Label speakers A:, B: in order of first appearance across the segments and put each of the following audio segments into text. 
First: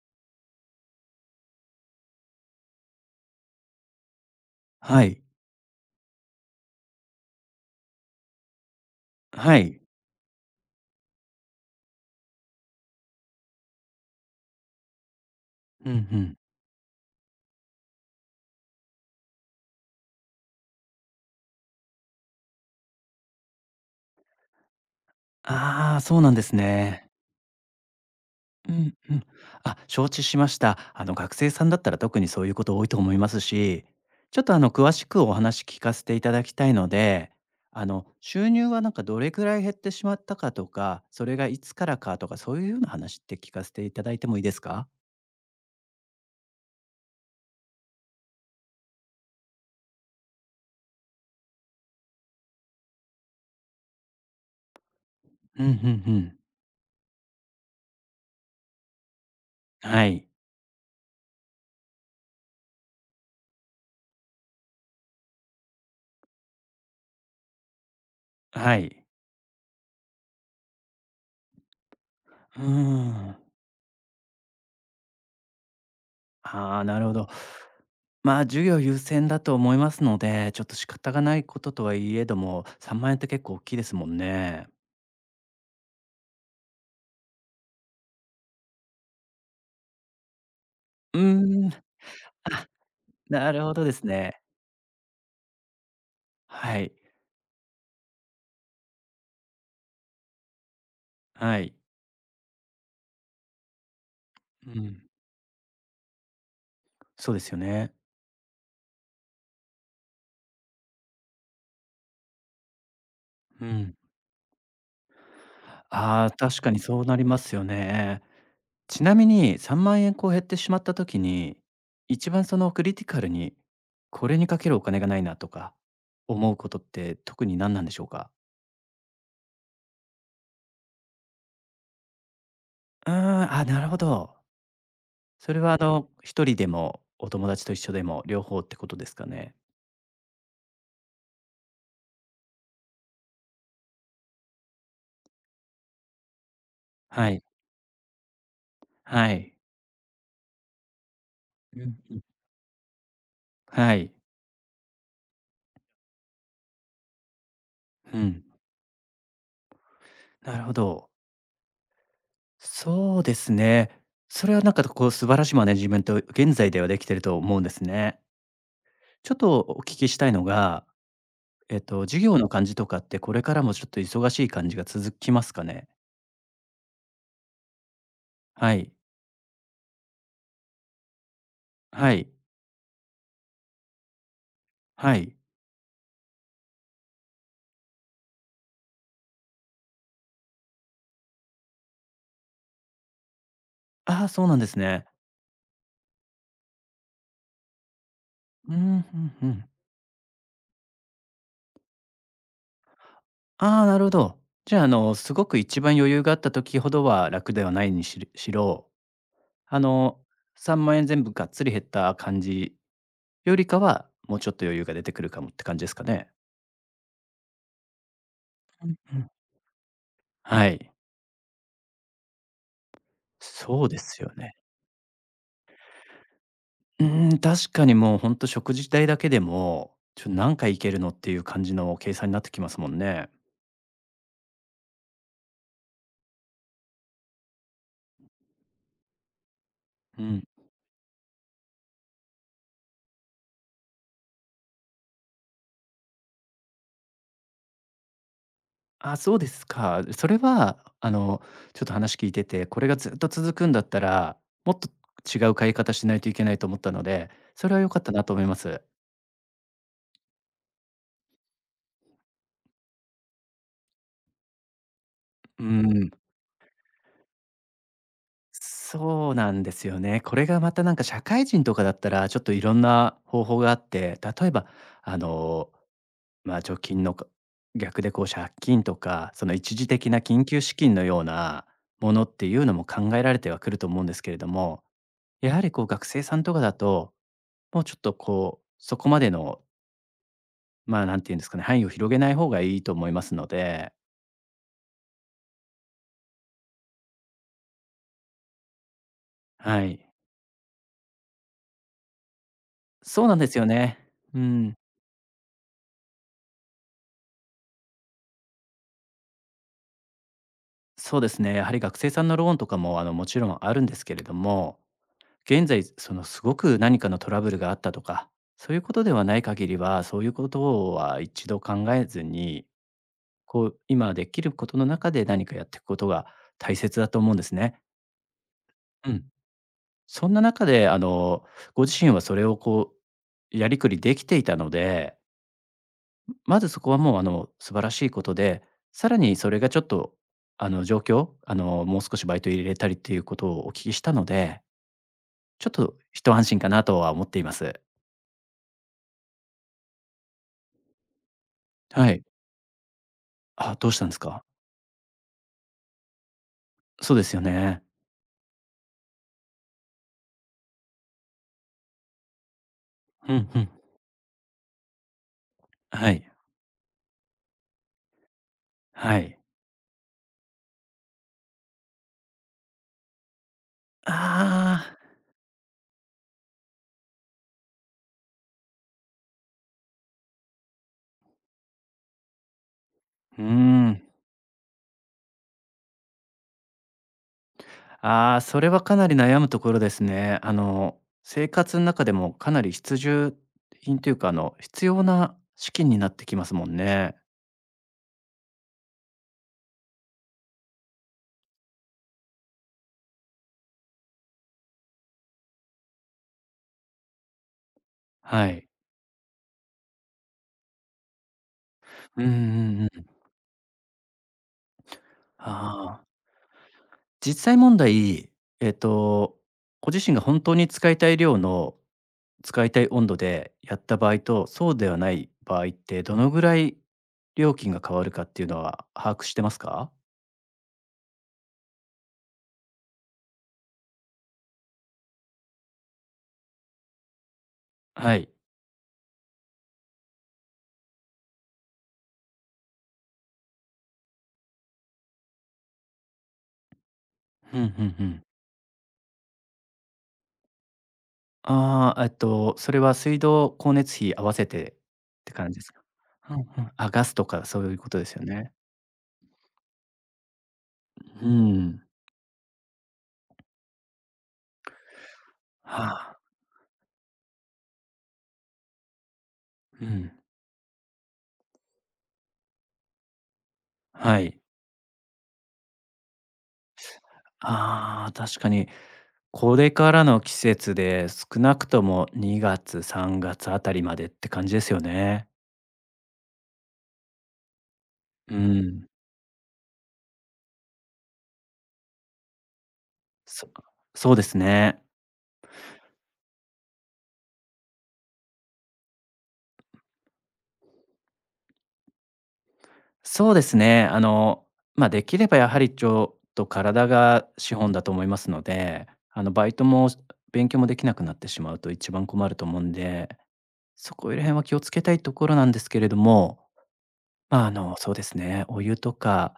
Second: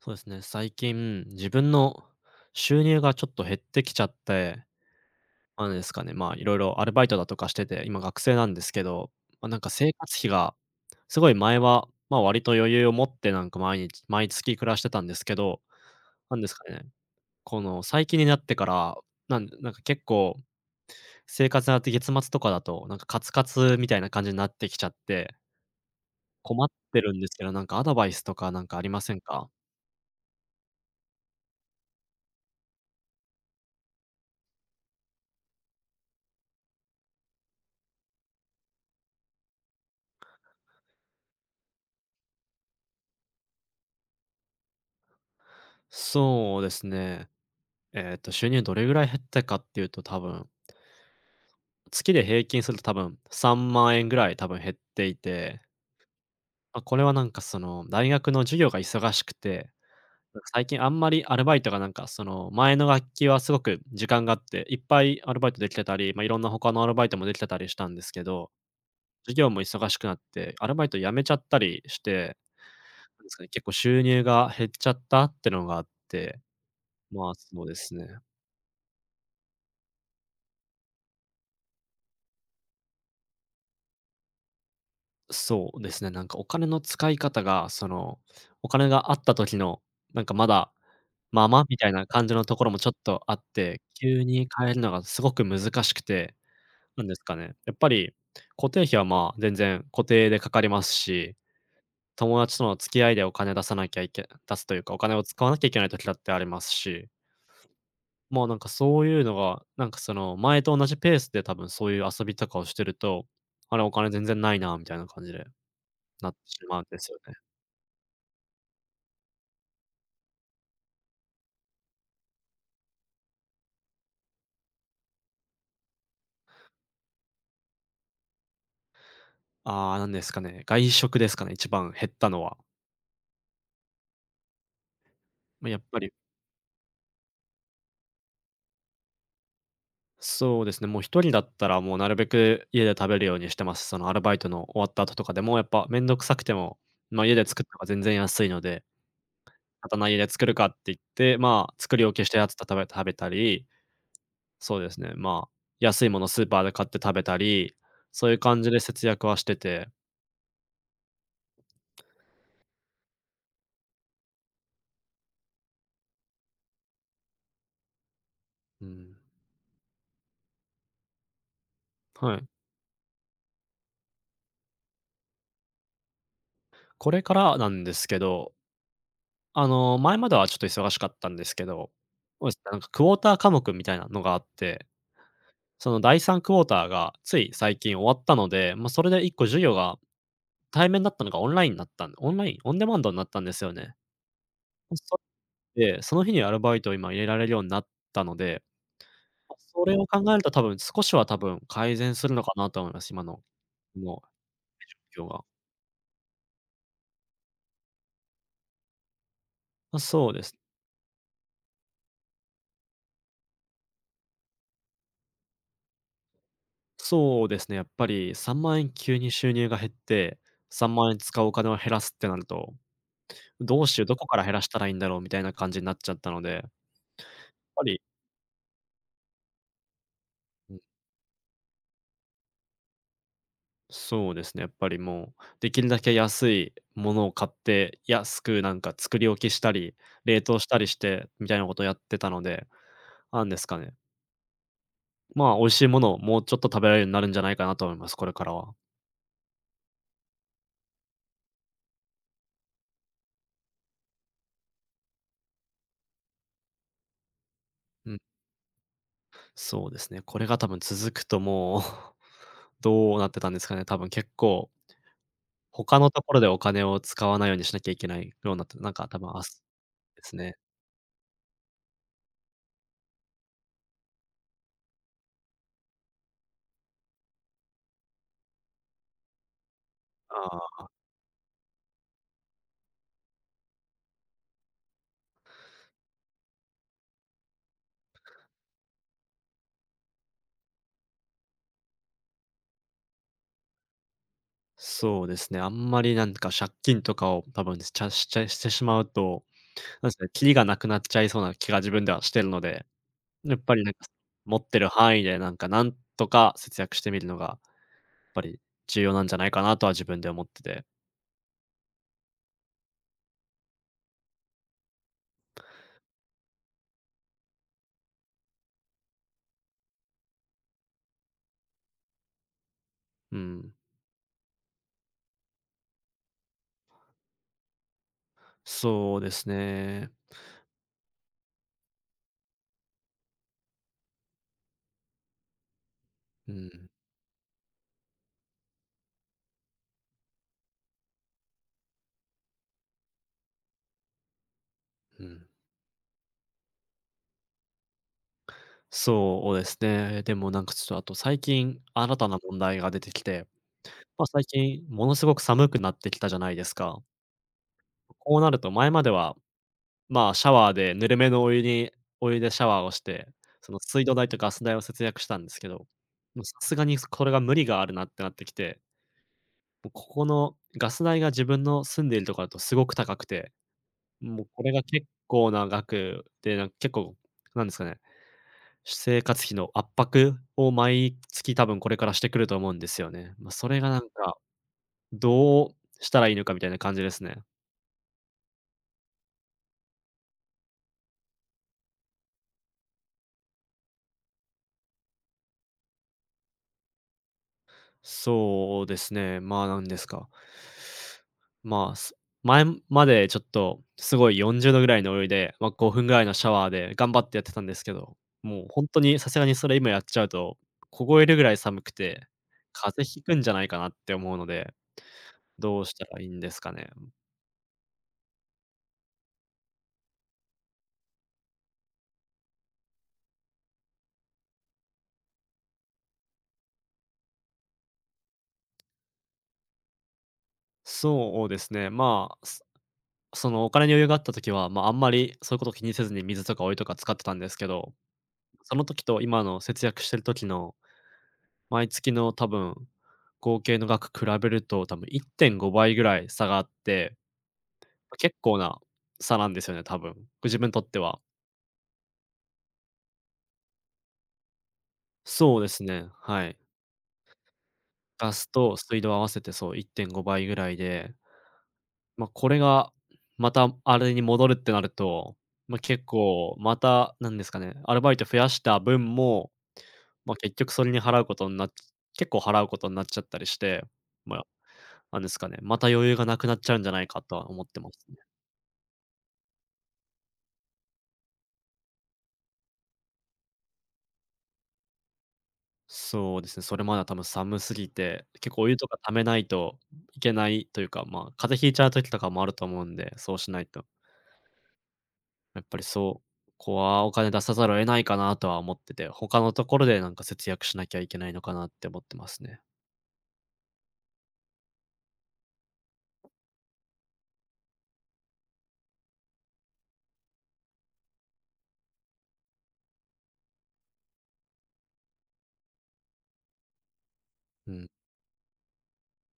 A: そうですね、最近、自分の収入がちょっと減ってきちゃって、
B: はい。
A: なんですかね、まあ、いろいろアルバイトだとかしてて、今学生なんですけど、まあ、
B: は
A: なんか
B: い。
A: 生活費が、すごい前は、まあ、割と余裕を持ってなんか毎日毎月暮らしてたんですけど、
B: うんうん。
A: なんですかね、この最近になってから、なんか結構生活が月末とかだと、なんかカツカツみたいな感じになってきちゃって、
B: ああ、そうなんです
A: 困って
B: ね。
A: るんですけど、なんかアドバイスとかなん
B: う
A: かあり
B: ん
A: ませ
B: う
A: ん
B: ん。
A: か？
B: あ、承知しました。学生さんだったら特にそういうこと多いと思いますし、ちょっと詳しくお話聞かせていただきたいので、収入はなんかどれくらい減ってしまったかとか、それがいつからかとか、そういうような話って聞かせていただいてもいいですか？
A: そうですね。収入どれぐらい減ったかっていうと、多分、月で平均すると多分3万円ぐらい多分減っていて、
B: うんうんうん。
A: まあ、これはなんかその、大学の授業が忙しくて、
B: はい。
A: なんか最近あんまりアルバイトがなんかその、前の学期はすごく時間があって、いっぱいアルバイトできてたり、まあ、いろんな他のアルバイトもできてたりしたんですけど、
B: はい。
A: 授業も忙しくなって、アルバイト辞めちゃったりして、
B: うー
A: なんです
B: ん。
A: かね、結構収入が減っちゃったってのがあって、
B: ああ、なるほど。
A: まあ、そうですね。
B: まあ、授業優先だと思いますので、ちょっと仕方がないこととはいえども、3万円って結構大きいですもんね。
A: そうですね、なんかお金の使い方が、その、お金があった時の、なんかまだ、
B: う
A: まあまあ
B: ー
A: み
B: ん、
A: たいな感じのところもちょっとあっ
B: なるほ
A: て、
B: どです
A: 急
B: ね。
A: に変えるのがすごく難しくて、
B: はい。
A: なんですかね、やっぱり固定費はまあ全然固定でかかりますし、
B: はい。
A: 友達との付き合いでお金出さなきゃいけ出す
B: う
A: というか、お
B: ん。
A: 金を使わなきゃいけない時だってありますし、
B: そうですよね。
A: もうなんかそういうのが、なんかその前と同じペースで多分そういう遊びとかをしてると、
B: う
A: あれお
B: ん。
A: 金全然ないなみたいな感じで
B: あ
A: な
B: あ、
A: ってし
B: 確かに
A: まうんで
B: そう
A: す
B: な
A: よ
B: り
A: ね。
B: ますよね。ちなみに3万円こう減ってしまった時に、一番そのクリティカルに、これにかけるお金がないなとか思うことって特に何なんでしょうか？
A: ああ、なんですかね、外食ですかね、一番減ったのは。
B: うーん、あ、なるほど。それ
A: ま、
B: は
A: やっぱり
B: 一人でもお友達と一緒でも両方ってことですかね？
A: そうですね、もう一人だったら、もうなるべく家で食べるようにしてます。そのアルバイトの終わった後とかでも、やっぱ面倒くさくても、ま、
B: は
A: 家
B: い。
A: で作った方が全然安いので、
B: はい。
A: また、ま、家で作るかって言って、まあ、
B: うん
A: 作り置
B: うん。
A: きしたやつた食べたり、
B: はい。
A: そうですね、まあ、安いものスーパーで買って食べたり、
B: う
A: そういう
B: ん。
A: 感じで節約はしてて、
B: なるほど。そうですね。それはなんかこう素晴らしいマネジメント、現在ではできてると思うんですね。
A: うん、
B: ちょっとお聞きしたいのが、授
A: は
B: 業
A: い。
B: の感じとかってこれからもちょっと忙しい感じが続きますかね？
A: これからなんですけど、
B: はい。
A: 前まではちょっと忙しかったんですけど、
B: はい。
A: そうですね、なんかクォーター科目みたいなのがあって、
B: はい。
A: その第3クォーターがつい最近終わったので、まあ、それで1個授業が対面だったのがオンラインになったんでオンデマンドになったんですよね。
B: ああ、そうなんです
A: ま
B: ね。
A: そその日にアルバイトを今入れられるようになったので、
B: うん、うんう
A: ま
B: ん。
A: それを考えると多分少しは多分改善するのかなと思います、今の
B: ああ、なるほ
A: の
B: ど。じゃあ、
A: 状況
B: す
A: が。
B: ごく一番余裕があった時ほどは楽ではないにししろ、あ
A: あ、
B: の、
A: そうです。
B: 3万円全部がっつり減った感じよりかは、もうちょっと余裕が出てくるかもって感じですかね。
A: そうですね、やっぱり3万
B: う
A: 円急に
B: ん。
A: 収入が減って、
B: はい。
A: 3万円使うお金を減らすってなるとど
B: そ
A: う
B: う
A: し
B: で
A: よう、ど
B: す
A: こ
B: よ
A: から減
B: ね。
A: らしたらいいんだろうみたいな感じになっちゃったので、やっ
B: うーん、確
A: ぱ
B: かに
A: り、
B: もうほんと食事代だけでも、ちょ、何回
A: うん、
B: 行けるのっていう感じの計算になってきますもんね。
A: そうですね、やっぱりもうできるだけ安いものを買って、安くなんか作り置きしたり、
B: う
A: 冷
B: ん。
A: 凍したりしてみたいなことをやってたので、なんですかね、まあ、美味しいものをもうちょっと食べられるようになるんじゃないかなと思います、これからは。
B: あ、そうですか。それは、ちょっと話聞いてて、これがずっと続くんだったら、もっと違う買い方しないといけないと思ったので、それは良かっ
A: う
B: た
A: ん、
B: なと思います。
A: そうですね、これが多分続くともう どうなってたんですかね、多分結構
B: う
A: 他の
B: ん。
A: ところでお金を使わないようにしなきゃいけないようになって、なんか多分
B: そう
A: 明日
B: なんですよね。
A: です
B: これ
A: ね。
B: がまたなんか社会人とかだったら、ちょっといろんな方法があって、例えば、あの、まあ、貯金の逆でこう借金とか、その一時的な
A: あ
B: 緊急
A: あ。
B: 資金のようなものっていうのも考えられてはくると思うんですけれども、やはりこう学生さんとかだともうちょっとこう、そこまでの、まあ、なんていうんですかね、範囲を広げない方がいいと思いますので、
A: そうですね、あんまりなんか借金とかを多分しちゃしてしまうと、
B: はい。
A: なんですかね、キリがなくなっちゃいそうな気が自分ではしてるので、
B: そうなんで
A: やっ
B: すよ
A: ぱりなん
B: ね。
A: か、
B: う
A: 持っ
B: ん。
A: てる範囲でなんかなんとか節約してみるのが、やっぱり重要なんじゃないかなとは自分で思ってて。
B: そうですね。やはり学生さんのローンとかも、もちろんあるんですけれども、現在、その、すごく何かのトラブルがあったとか、そういうことではない限りは、そういうことは一度考えずに、
A: う
B: こ
A: ん。
B: う、今できることの中で何かやっていくことが大切だと思うんですね。う
A: そう
B: ん。
A: ですね。
B: そんな中で、ご自身はそれをこう、やりくりできていたので、
A: う
B: まずそ
A: ん、
B: こはもう、素晴らしいことで、さらにそれがちょっと、状況、もう少しバイト入れたりっていうことをお聞きしたので、
A: うん。
B: ちょっと一安心かなとは思っています。
A: そうですね。でもなんかちょっとあと最近、
B: は
A: 新
B: い。
A: たな問題が出てきて、
B: あ、どうしたんです
A: まあ、最
B: か？
A: 近ものすごく寒くなってきたじゃないですか。
B: そうですよね。
A: こうなると前まではまあ、シャワーでぬるめのお湯でシャワーをして、
B: うんうん。
A: その水道代とガス代を節約したんですけど、
B: はい。
A: もうさすがにこれが無理があるなってなってきて、
B: はい。
A: もうここのガス代が自分の住んでいるところだとすごく高くて、もうこれが
B: ああ。
A: 結構な額で、なんか結構、なんですかね、生活費の圧迫を毎月多分これからしてくると思うんですよね。
B: うー
A: まあ、それがなん
B: ん。
A: か、どうしたらいいのかみたいな感じですね。
B: ああ、それはかなり悩むところですね。生活の中でもかなり必需品というか、必要な資金になってきますもんね。
A: そうですね、まあ、なんですか。まあ、前までちょっとすごい40度ぐらいのお湯で、まあ、5分ぐらいのシャワーで頑張ってやってたんですけど、
B: は
A: もう
B: い。
A: 本当にさすがにそれ今やっちゃうと、凍えるぐらい寒く
B: うん
A: て、
B: う
A: 風
B: んうん。
A: 邪ひくんじゃないかなって思うので、どうし
B: あ
A: た
B: あ。
A: らいいんですかね。
B: 実際問題、えっと、ご自身が本当に使いたい量の、使いたい温度でやった場合と、そうではない場合って、どのぐらい料金が変わるかっていうのは把握してますか？
A: そうですね、まあ、そのお金に余裕があった時は、まあ、あんまりそういうこと気にせずに水とかお湯とか使ってたんですけど、
B: はい。
A: その時と今の節約してる時の毎月の多分、合計の額比べると多分1.5倍ぐらい差があって、
B: うんうんう
A: ま
B: ん。
A: 結構な差なんですよね、多分。自分にとっては。
B: ああ、それは水道、光熱費合わせてって感じ
A: そう
B: で
A: で
B: す
A: す
B: か？
A: ね、
B: うんう
A: は
B: ん。
A: い。
B: あ、ガスとかそういうことですよ
A: ガス
B: ね。
A: と水道合わせてそう1.5倍ぐらいで、
B: うん。
A: まあ、これがまたあれに戻るってなると、まあ、
B: は
A: 結
B: あ、
A: 構また、なんですかね、アルバイト増やした分も、
B: うん、
A: まあ、結局それに払うことになっ結構払うことになっちゃったりして、
B: は
A: ま
B: い。
A: あ、なんですかね、また余裕がなくなっちゃうんじゃないかとは思ってます。
B: ああ、確かに。これからの季節で、少なくとも2月、3月あたりまでって感じですよね。
A: そうですね、それまでは多分寒すぎて、
B: う
A: 結構お湯と
B: ん。
A: か溜めないといけないというか、まあ、風邪ひいちゃう時とかもあると思うんで、そう
B: そ
A: しないと。
B: そうですね。
A: やっぱりそうここはお金出さざるを得ないかなとは思ってて、他のところでなんか節約しなきゃいけないのかなって思ってますね。
B: そうですね。まあ、できればやはりちょっと体が資本だと思いますので、バイトも勉強もできなくなってしまうと一番困ると思うんで、そこら辺は気をつけたいところなんですけれども、まあ、
A: うん。
B: そうですね、お湯とか、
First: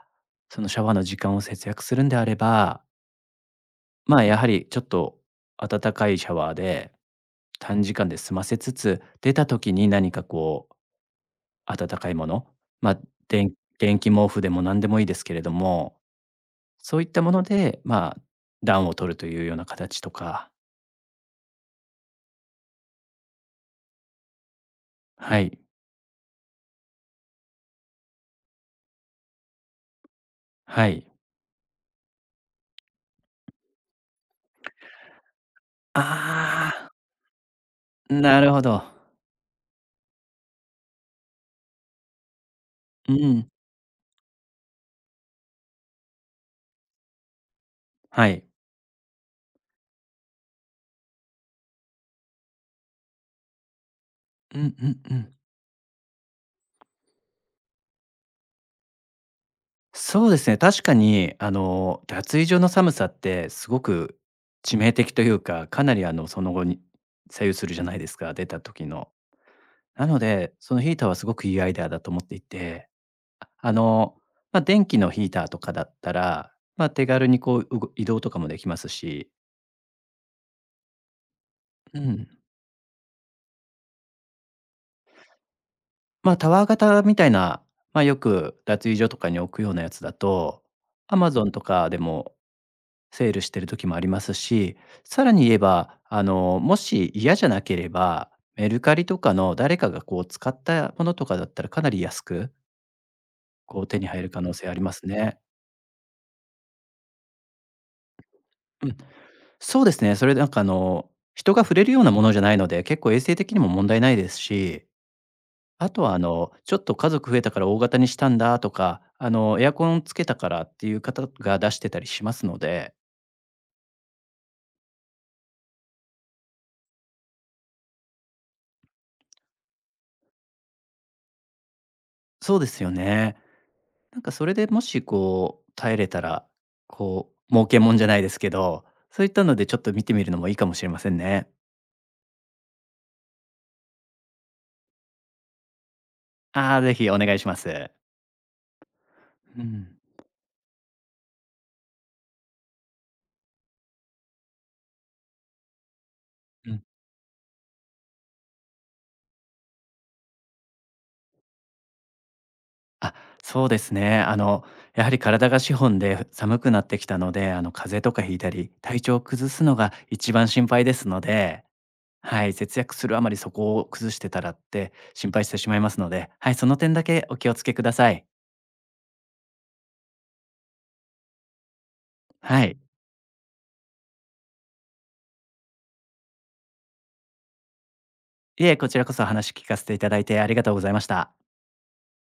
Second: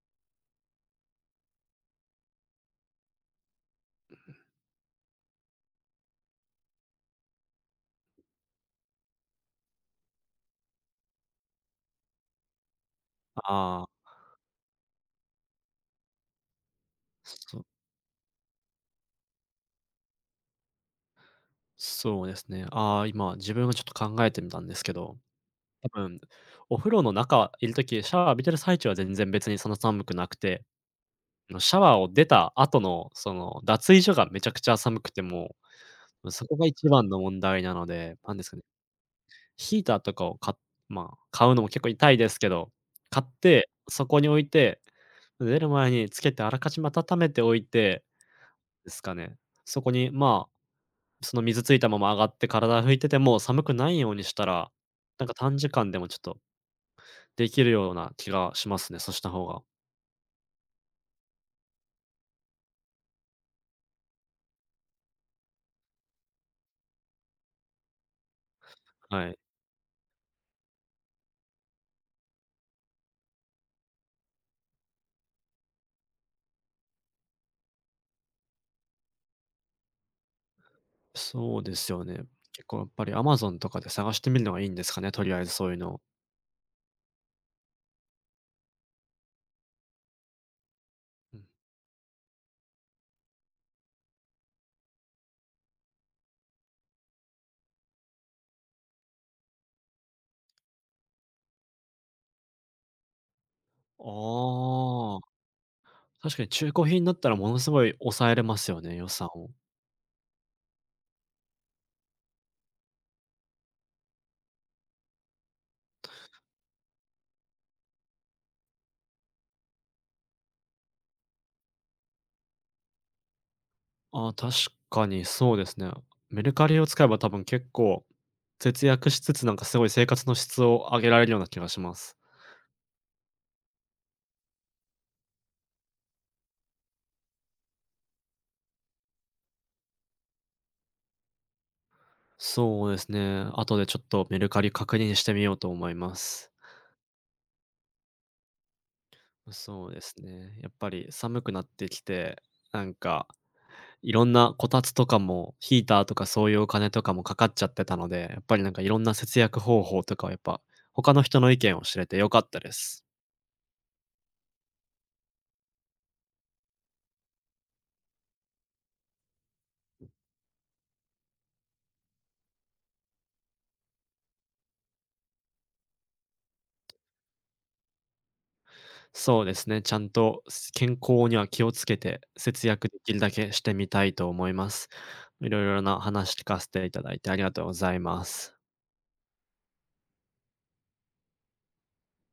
B: そのシャワーの時間を節約するんであれば、まあ、やはりちょっと温かいシャワーで、短時間で済ませつつ、出た時に何かこう温かいもの、ま、あ電
A: あ
B: 電
A: あ、
B: 気毛布でも何でもいいですけれどもそういったもの
A: そ
B: で、まあ、暖を取るというような形とか、
A: そうですね。ああ、今自分がちょっと考えてみたんですけど、
B: はい、
A: 多分お風呂の中いるときシャワー浴びてる最中は全然別にそんな寒くなくて
B: はい。
A: シャワーを出た後の、脱衣所がめちゃくちゃ寒くて、もう、そこが
B: あ
A: 一番の問題なの
B: あ、
A: で、なん
B: な
A: です
B: る
A: か
B: ほ
A: ね、
B: ど。
A: ヒーターとかをまあ、買うのも結構痛いですけど、
B: う
A: 買っ
B: ん、
A: て、そこに置いて、出る前につけてあらかじめ温めておいて
B: はい。
A: ですかね。そこに、まあ、その水ついたまま上がって体拭いてても寒くないようにした
B: う
A: ら、
B: んうんう
A: なんか
B: ん。
A: 短時間でもちょっとできるような気がしますね、そうした方が。
B: そうですね、確かに、脱衣所の寒さってすごく致命的というか、かなりその後に左右するじゃないですか、出た時の。
A: はい。
B: なので、そのヒーターはすごくいいアイデアだと思っていて、ああの、まあ、電気のヒーターとかだったら、まあ、手軽にこう、移動とかもできますし、
A: そうです
B: う
A: よね。
B: ん。
A: 結構やっぱり Amazon とかで探してみるのがいいんですかね、とりあえずそういうの。
B: まあ、タワー型みたいな、まあ、よく脱衣所とかに置くようなやつだと、
A: うん。
B: Amazon とかでもセールしてる時もありますし、さらに言えば、もし嫌じゃなければ、メルカリとかの誰かがこう使ったものとかだったらかなり安く、こう手に入る可能性あります
A: ああ、
B: ね。
A: 確かに中古品だったらものすごい抑えれますよ
B: う
A: ね、
B: ん、
A: 予算を。
B: そうですね。それなんか人が触れるようなものじゃないので、結構衛生的にも問題ないですしあとは、ちょっと家族増えたから大型にしたんだとか、エアコンつけたからっていう方が出してたりしますので、
A: ああ、確かにそうですね。メルカリを使えば多分結構節約しつつ、なんかすごい生活の質を上げられるような気がします。
B: そうですよね。なんかそれでもしこう耐えれたら、こう儲けもんじゃないですけど、そういったのでちょっと見てみるのもいいかもしれませんね。
A: そうですね。後でちょっとメルカリ確認してみようと思います。
B: ああ、ぜひお願いします。う
A: そう
B: ん、
A: ですね。やっぱり寒くなってきて、なんかいろんなこたつとかも、ヒーターとかそういうお
B: うん。
A: 金とかもかかっちゃってたので、やっぱりなんかいろんな節約方法とかはやっぱ、他の人の意見を知れて良かったです。
B: あ、そうですね。やはり体が資本で寒くなってきたので、風邪とかひいたり、体調を崩すのが一番心配ですのではい、節約するあまりそこを崩してたらって心配してしまいますので、はい、その点だけお気をつけください。
A: そうですね、ちゃんと健康には気をつけて、
B: は
A: 節
B: い。
A: 約できるだけしてみたいと思います。いろいろな話聞かせていただいてありがとうございます。
B: いえ、こちらこそ話聞かせていただいてありがとうございました。